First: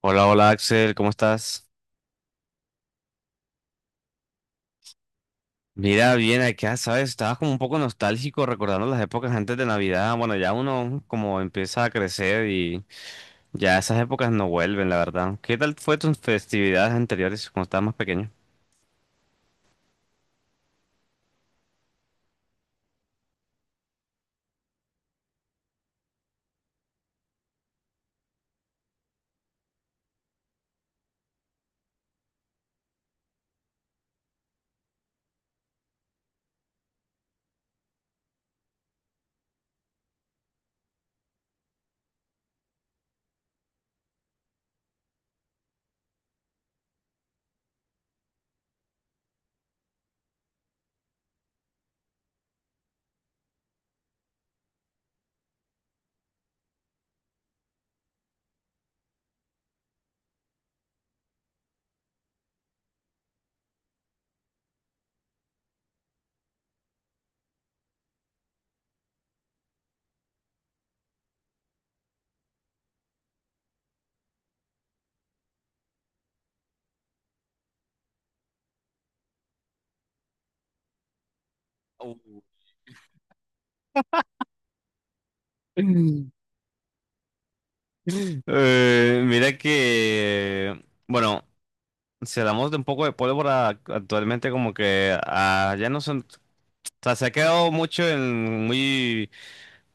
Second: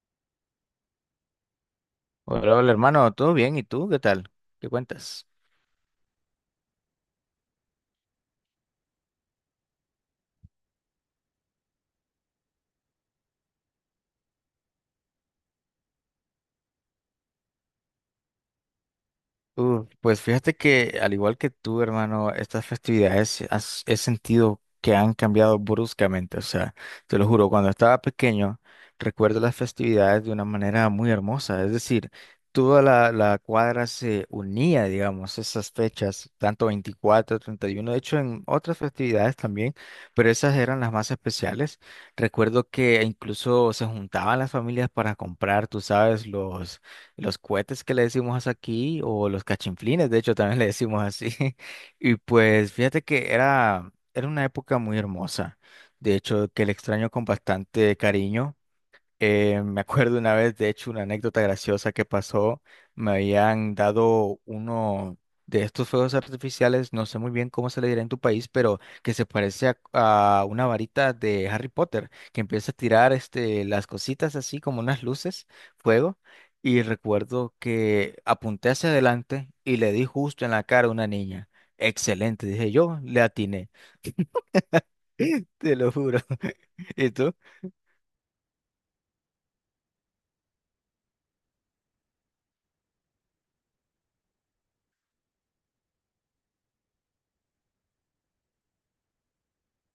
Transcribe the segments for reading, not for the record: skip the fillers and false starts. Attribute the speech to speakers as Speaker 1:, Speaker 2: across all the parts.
Speaker 1: Hola, hola Axel, ¿cómo estás?
Speaker 2: Hola, hola, hermano, ¿todo bien? ¿Y tú qué tal? ¿Qué cuentas?
Speaker 1: Mira, bien acá, ¿sabes? Estaba como un poco nostálgico recordando las épocas antes de Navidad. Bueno, ya uno como empieza a crecer y ya esas épocas no vuelven, la verdad. ¿Qué tal fue tus festividades anteriores cuando estabas más pequeño?
Speaker 2: Pues fíjate que al igual que tú, hermano, estas festividades he sentido que han cambiado bruscamente. O sea, te lo juro, cuando estaba pequeño, recuerdo las festividades de una manera muy hermosa. Es decir, toda la cuadra se unía, digamos, esas fechas, tanto 24, 31, de hecho en otras festividades también, pero esas eran las más especiales. Recuerdo que incluso se juntaban las familias para comprar, tú sabes, los cohetes que le decimos aquí, o los cachinflines, de hecho también le decimos así. Y pues fíjate que era una época muy hermosa, de hecho que le extraño con bastante cariño. Me acuerdo una vez, de hecho, una anécdota graciosa que pasó. Me habían dado uno de estos fuegos artificiales, no sé muy bien cómo se le dirá en tu país, pero que se parece a una varita de Harry Potter, que empieza a tirar las cositas así como unas luces, fuego. Y recuerdo que apunté hacia adelante y le di justo en la cara a una niña.
Speaker 1: Uh.
Speaker 2: Excelente, dije yo, le atiné. Te lo juro.
Speaker 1: Mm.
Speaker 2: ¿Y tú?
Speaker 1: Mira que, bueno, si hablamos de un poco de pólvora, actualmente como que ya no son sea, se ha quedado mucho en muy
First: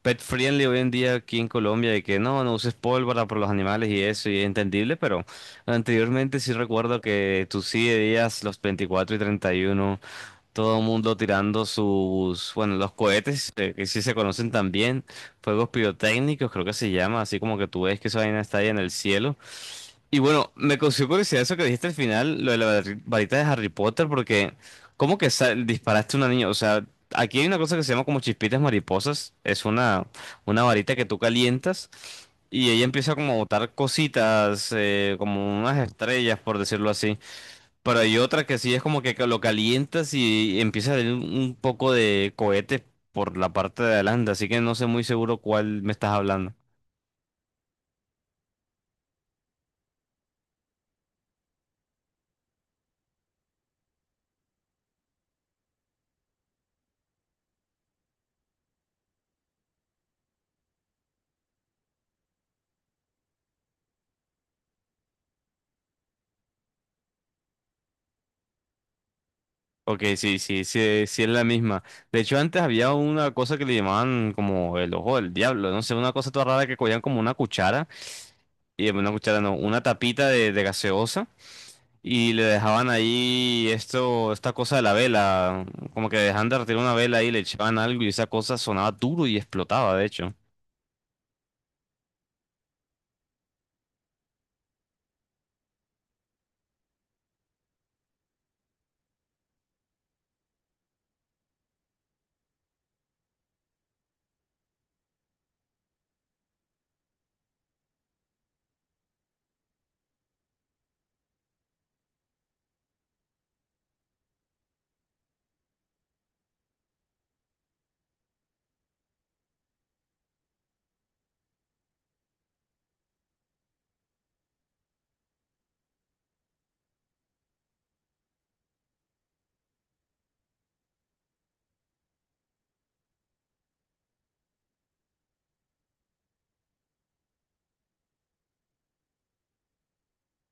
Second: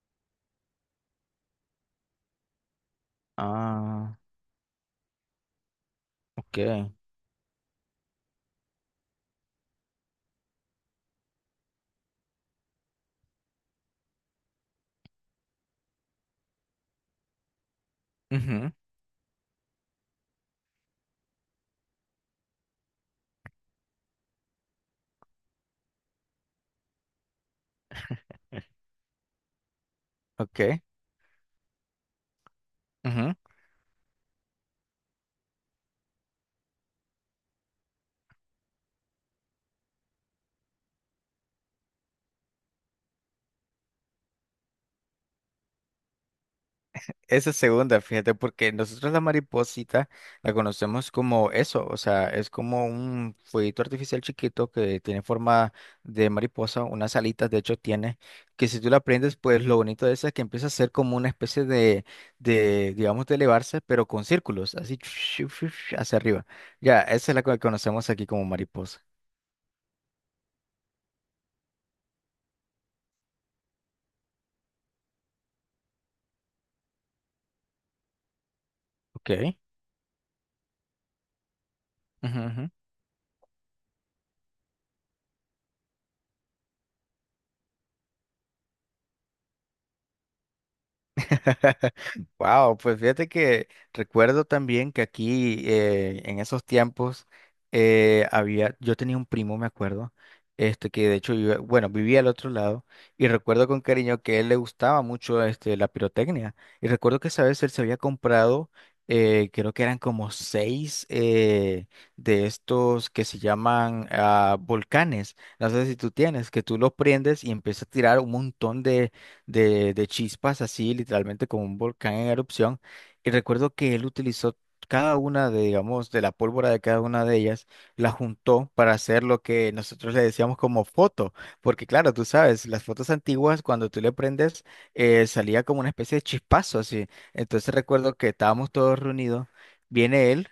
Speaker 1: pet friendly hoy en día aquí en Colombia, de que no, no uses pólvora por los animales y
Speaker 2: Ah,
Speaker 1: eso, y es entendible, pero anteriormente sí
Speaker 2: ok.
Speaker 1: recuerdo que tú sí veías los 24 y 31, todo el mundo tirando sus, bueno, los cohetes, que sí se conocen también, fuegos pirotécnicos, creo que se llama, así como que tú ves que esa vaina está ahí
Speaker 2: Ujú,
Speaker 1: en el cielo, y bueno, me causó curiosidad eso que dijiste al final, lo de la varita de Harry Potter, porque ¿cómo que disparaste a una niña? O sea, aquí hay una cosa que se llama como chispitas mariposas, es una
Speaker 2: ok,
Speaker 1: varita que tú calientas y ella empieza como
Speaker 2: ujú.
Speaker 1: a botar cositas, como unas estrellas, por decirlo así. Pero hay otra que sí es como que lo calientas y empieza a salir un poco de cohete por la parte de adelante, así que no sé muy seguro cuál me estás hablando.
Speaker 2: Esa segunda, fíjate, porque nosotros la mariposita la conocemos como eso, o sea, es como un fueguito artificial chiquito que tiene forma de mariposa, unas alitas de hecho tiene, que si tú la prendes, pues lo bonito de esa es que empieza a ser como una especie de, digamos, de elevarse, pero con círculos, así hacia arriba. Ya, esa es la que conocemos aquí como mariposa.
Speaker 1: Ok, sí, sí, sí, sí es la misma. De hecho, antes había una cosa que le llamaban como el ojo del diablo, no sé, una cosa toda rara que cogían como una cuchara, y una
Speaker 2: Ok.
Speaker 1: cuchara no, una tapita de gaseosa, y
Speaker 2: Ujú,
Speaker 1: le
Speaker 2: ujú.
Speaker 1: dejaban ahí esto, esta cosa de la vela, como que dejaban de retirar una vela ahí, le echaban algo y esa cosa sonaba duro y explotaba, de hecho.
Speaker 2: Wow, pues fíjate que recuerdo también que aquí en esos tiempos había, yo tenía un primo, me acuerdo, este que de hecho vivía, bueno, vivía al otro lado y recuerdo con cariño que a él le gustaba mucho la pirotecnia y recuerdo que esa vez él se había comprado creo que eran como seis de estos que se llaman volcanes, no sé si tú tienes, que tú los prendes y empiezas a tirar un montón de chispas, así literalmente como un volcán en erupción. Y recuerdo que él utilizó cada una de, digamos, de la pólvora de cada una de ellas, la juntó para hacer lo que nosotros le decíamos como foto. Porque claro, tú sabes, las fotos antiguas, cuando tú le prendes, salía como una especie de chispazo así. Entonces recuerdo que estábamos todos reunidos, viene él.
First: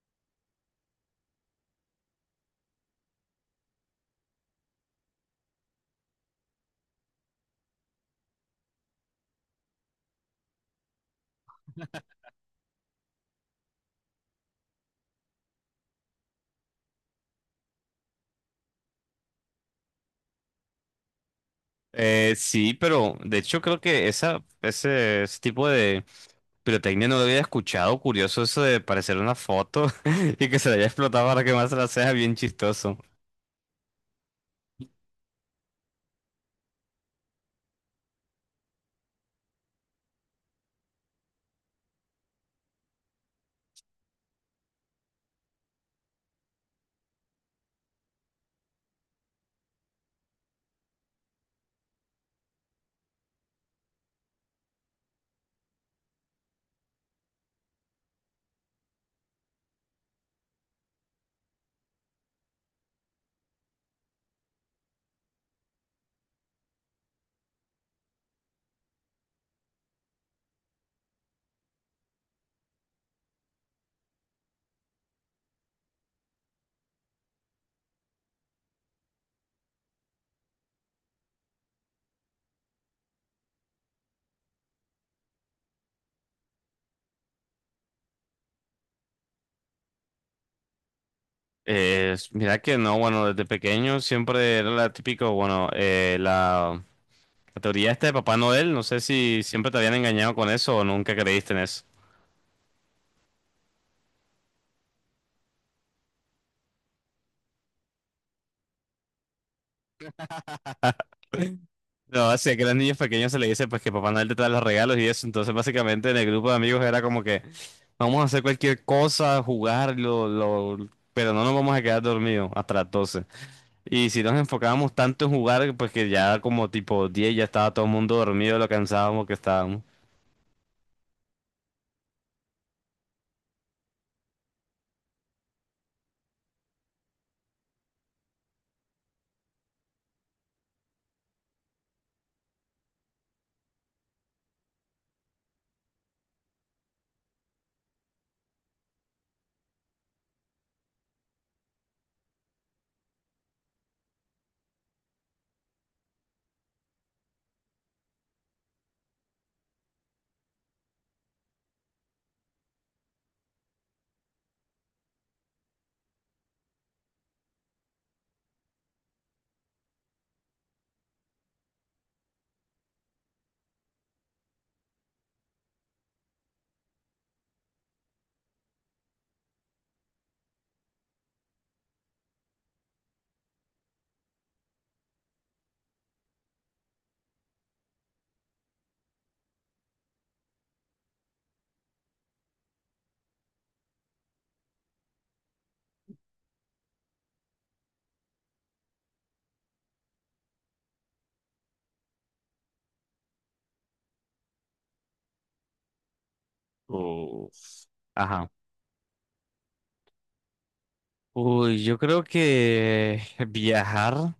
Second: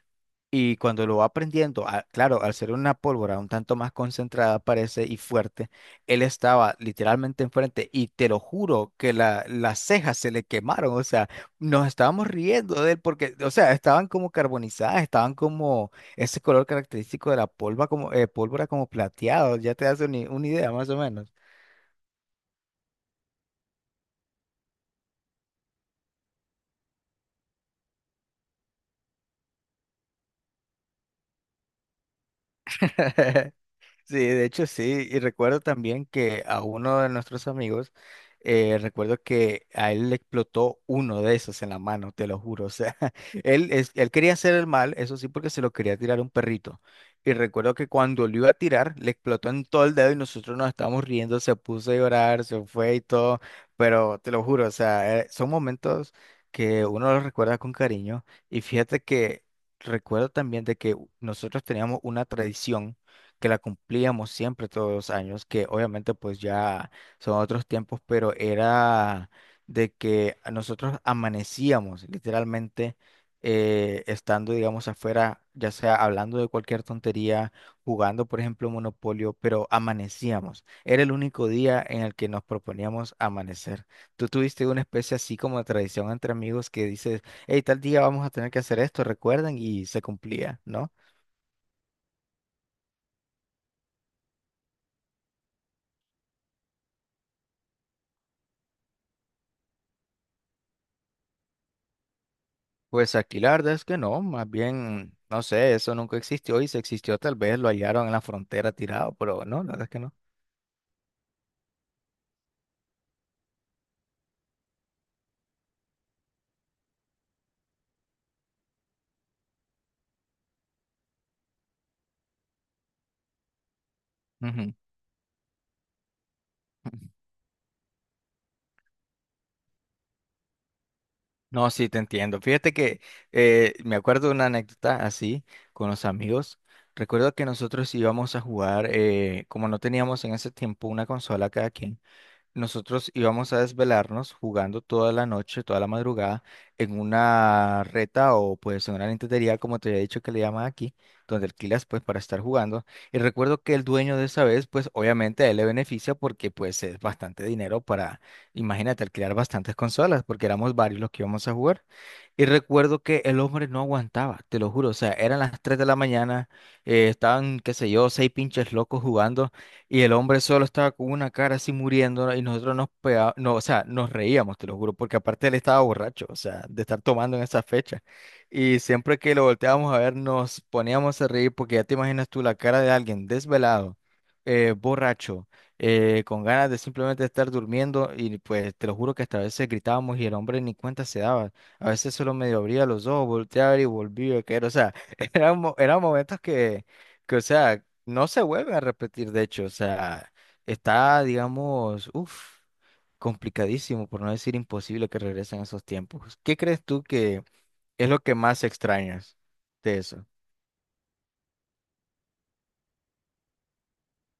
Speaker 2: Y cuando lo va prendiendo, claro, al ser una pólvora un tanto más concentrada parece y fuerte, él estaba literalmente enfrente y te lo juro que las cejas se le quemaron. O sea, nos estábamos riendo de él porque, o sea, estaban como carbonizadas, estaban como ese color característico de la polva como, pólvora como plateado, ya te das una idea más o menos.
Speaker 1: Sí, pero de hecho creo que ese tipo de pirotecnia no lo había escuchado. Curioso eso de parecer una foto y que se le haya explotado para que más la sea bien chistoso.
Speaker 2: Sí, de hecho sí, y recuerdo también que a uno de nuestros amigos, recuerdo que a él le explotó uno de esos en la mano, te lo juro. O sea, él, él quería hacer el mal, eso sí, porque se lo quería tirar a un perrito, y recuerdo que cuando lo iba a tirar, le explotó en todo el dedo y nosotros nos estábamos riendo, se puso a llorar, se fue y todo, pero te lo juro, o sea, son momentos que uno los recuerda con cariño. Y fíjate que recuerdo también de que nosotros teníamos una tradición, que la cumplíamos siempre todos los años, que obviamente pues ya son otros tiempos, pero era de que nosotros amanecíamos literalmente, estando, digamos, afuera, ya sea hablando de cualquier tontería, jugando, por ejemplo, Monopolio, pero amanecíamos. Era el único día en el que nos proponíamos amanecer. ¿Tú tuviste una especie así como de tradición entre amigos que dices, hey, tal día vamos a tener que hacer esto, recuerden? Y se cumplía, ¿no?
Speaker 1: Mira que no, bueno, desde pequeño siempre era la típico, bueno, la teoría esta de Papá Noel, no sé si siempre te habían engañado con eso o nunca creíste en eso.
Speaker 2: Pues aquí la verdad es que no, más bien, no sé, eso nunca existió, y si existió tal vez lo hallaron en la frontera tirado, pero no, la verdad es que no.
Speaker 1: No, así que a los niños pequeños se le dice pues que Papá Noel te trae los regalos y eso, entonces básicamente en el grupo de amigos era como que vamos a hacer cualquier cosa, jugarlo pero no nos vamos a quedar dormidos hasta las 12. Y si nos
Speaker 2: Ujú.
Speaker 1: enfocábamos tanto en jugar, pues que ya como tipo 10 ya estaba todo el mundo dormido, de lo cansábamos que estábamos.
Speaker 2: No, sí, te entiendo. Fíjate que me acuerdo de una anécdota así con los amigos. Recuerdo que nosotros íbamos a jugar, como no teníamos en ese tiempo una consola cada quien. Nosotros íbamos a desvelarnos jugando toda la noche, toda la madrugada, en una reta o pues en una lentería, como te había dicho que le llaman aquí, donde alquilas pues para estar jugando. Y recuerdo que el dueño de esa vez, pues obviamente a él le beneficia, porque pues es bastante dinero para, imagínate, alquilar bastantes consolas, porque éramos varios los que íbamos a jugar. Y recuerdo que el hombre no aguantaba, te lo juro. O sea, eran las 3 de la mañana, estaban, qué sé yo, seis pinches locos jugando. Y el hombre solo estaba con una cara así muriendo, ¿no? Y nosotros no, o sea, nos reíamos, te lo juro, porque aparte él estaba borracho, o sea, de estar tomando en esa fecha. Y siempre que lo volteábamos a ver nos poníamos a reír, porque ya te imaginas tú la cara de alguien desvelado, borracho, con ganas de simplemente estar durmiendo, y pues te lo juro que hasta a veces gritábamos y el hombre ni cuenta se daba. A veces solo medio abría los ojos, volteaba y volvía a caer. O sea, eran momentos que... Que, o sea, no se vuelve a repetir, de hecho. O sea, está, digamos, uff, complicadísimo, por no decir imposible que regresen esos tiempos. ¿Qué crees tú que
Speaker 1: Uf.
Speaker 2: es lo que
Speaker 1: Ajá.
Speaker 2: más extrañas de eso?
Speaker 1: Uy, yo creo que viajar.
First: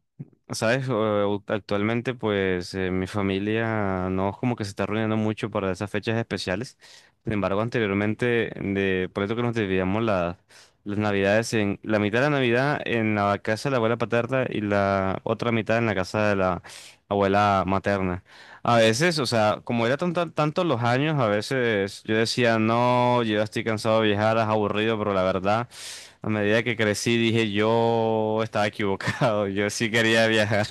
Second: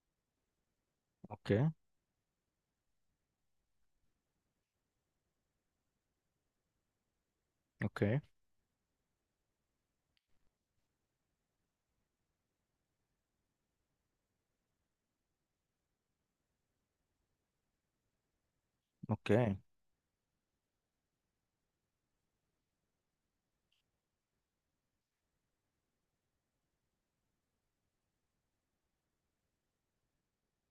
Speaker 1: Sabes,
Speaker 2: Ok,
Speaker 1: actualmente pues mi familia no es como que se está reuniendo mucho para esas fechas especiales. Sin embargo,
Speaker 2: ok,
Speaker 1: anteriormente, por eso que nos dividíamos las navidades en la mitad de la Navidad en la casa de la abuela paterna y la otra mitad en la casa de la abuela materna. A veces, o
Speaker 2: ok.
Speaker 1: sea, como era tantos los años, a veces yo decía, no, yo ya estoy cansado de viajar, es aburrido, pero la verdad... A medida que crecí dije yo estaba equivocado, yo sí quería viajar.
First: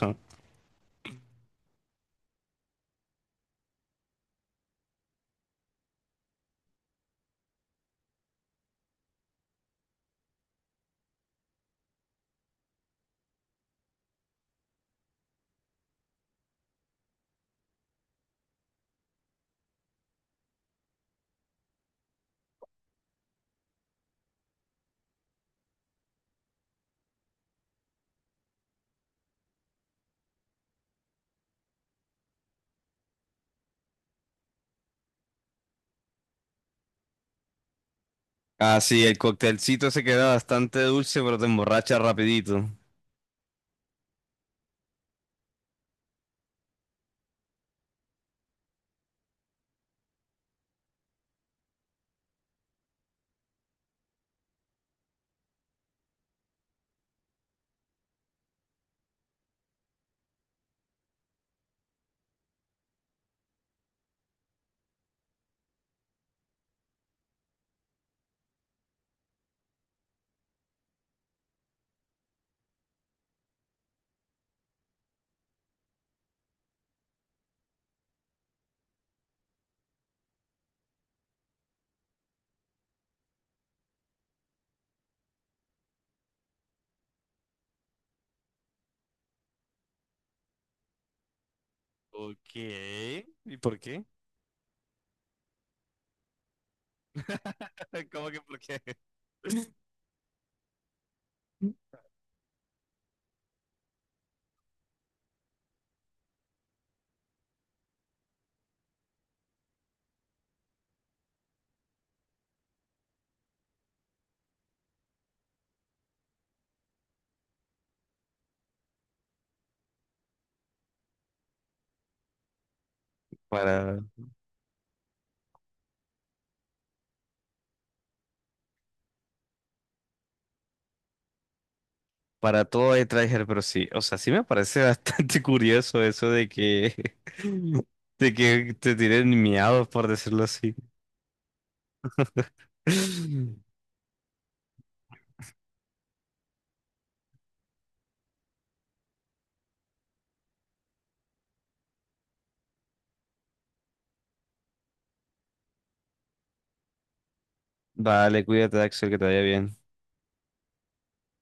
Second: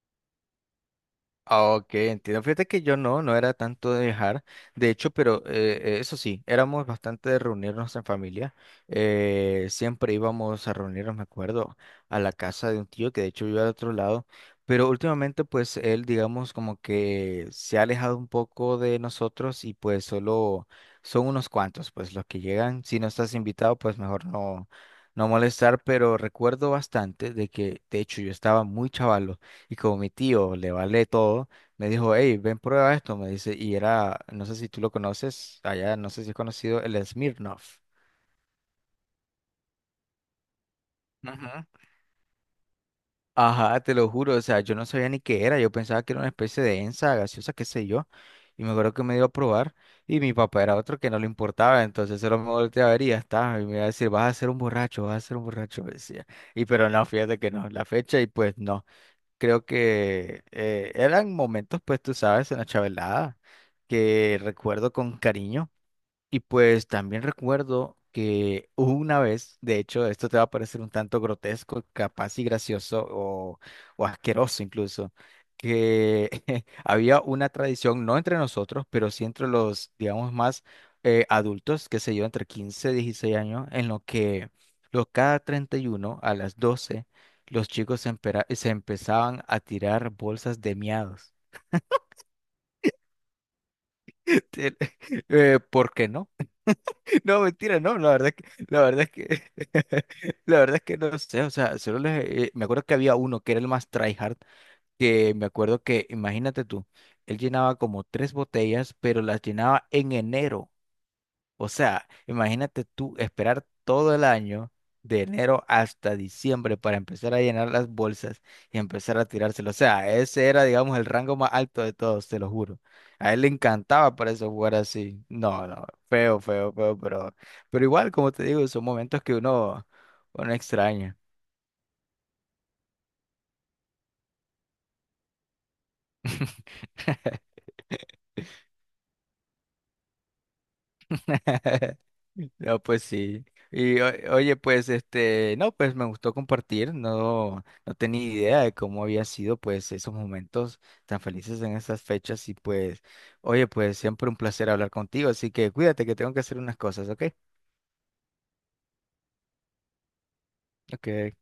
Speaker 2: Ah, ok, entiendo. Fíjate que yo no era tanto de viajar, de hecho, pero eso sí, éramos bastante de reunirnos en familia. Siempre íbamos a reunirnos, me acuerdo, a la casa de un tío que de hecho vive al otro lado, pero últimamente pues él, digamos, como que se ha alejado un poco de nosotros y pues solo son unos cuantos, pues los que llegan. Si no estás invitado, pues mejor no, no molestar, pero recuerdo bastante de que de hecho yo estaba muy chaval, y como mi tío le vale todo, me dijo, hey, ven, prueba esto, me dice, y era, no sé si tú lo conoces, allá no sé si es conocido, el Smirnoff.
Speaker 1: Ah, sí, el coctelcito se queda bastante dulce, pero te
Speaker 2: Ujú.
Speaker 1: emborracha rapidito.
Speaker 2: Ajá, te lo juro, o sea, yo no sabía ni qué era, yo pensaba que era una especie de ensa gaseosa, qué sé yo, y me acuerdo que me dio a probar, y mi papá era otro que no le importaba, entonces solo me volteaba a ver y ya está, y me iba a decir, vas a ser un borracho, vas a ser un borracho, me decía, y pero no, fíjate que no, la fecha, y pues no. Creo que eran momentos, pues tú sabes, en la chavalada, que recuerdo con cariño. Y pues también recuerdo que hubo una vez, de hecho, esto te va a parecer un tanto grotesco, capaz y gracioso o asqueroso incluso, que había una tradición, no entre nosotros, pero sí entre los, digamos, más adultos, que se yo, entre 15 y 16 años, en lo que los cada 31 a las 12 los chicos se empezaban a tirar bolsas de miados.
Speaker 1: Ok. ¿Y por qué?
Speaker 2: ¿Por qué no? No, mentira, no, la verdad
Speaker 1: ¿Cómo
Speaker 2: es
Speaker 1: que
Speaker 2: que,
Speaker 1: por qué?
Speaker 2: la verdad es que, la verdad es que no sé. O sea, solo les, me acuerdo que había uno que era el más tryhard, que me acuerdo que, imagínate tú, él llenaba como tres botellas, pero las llenaba en enero, o sea, imagínate tú esperar todo el año, de enero hasta diciembre, para empezar a llenar las bolsas y empezar a tirárselo. O sea, ese era, digamos, el rango más alto de todos, te lo juro. A él le
Speaker 1: Para,
Speaker 2: encantaba para eso jugar así. No, no, feo, feo, feo, pero, igual, como te digo, son momentos que uno extraña.
Speaker 1: para todo hay Traeger, pero sí, o sea, sí me parece bastante curioso eso de que, de que te tiren miados, por decirlo así.
Speaker 2: No, pues sí. Y oye, pues no, pues me gustó compartir, no, no tenía idea de cómo había sido pues esos momentos tan felices en esas fechas, y pues, oye, pues siempre un placer hablar contigo, así que cuídate que tengo que hacer unas cosas, ¿ok?
Speaker 1: Vale, cuídate, Axel, que te vaya bien.
Speaker 2: Ok.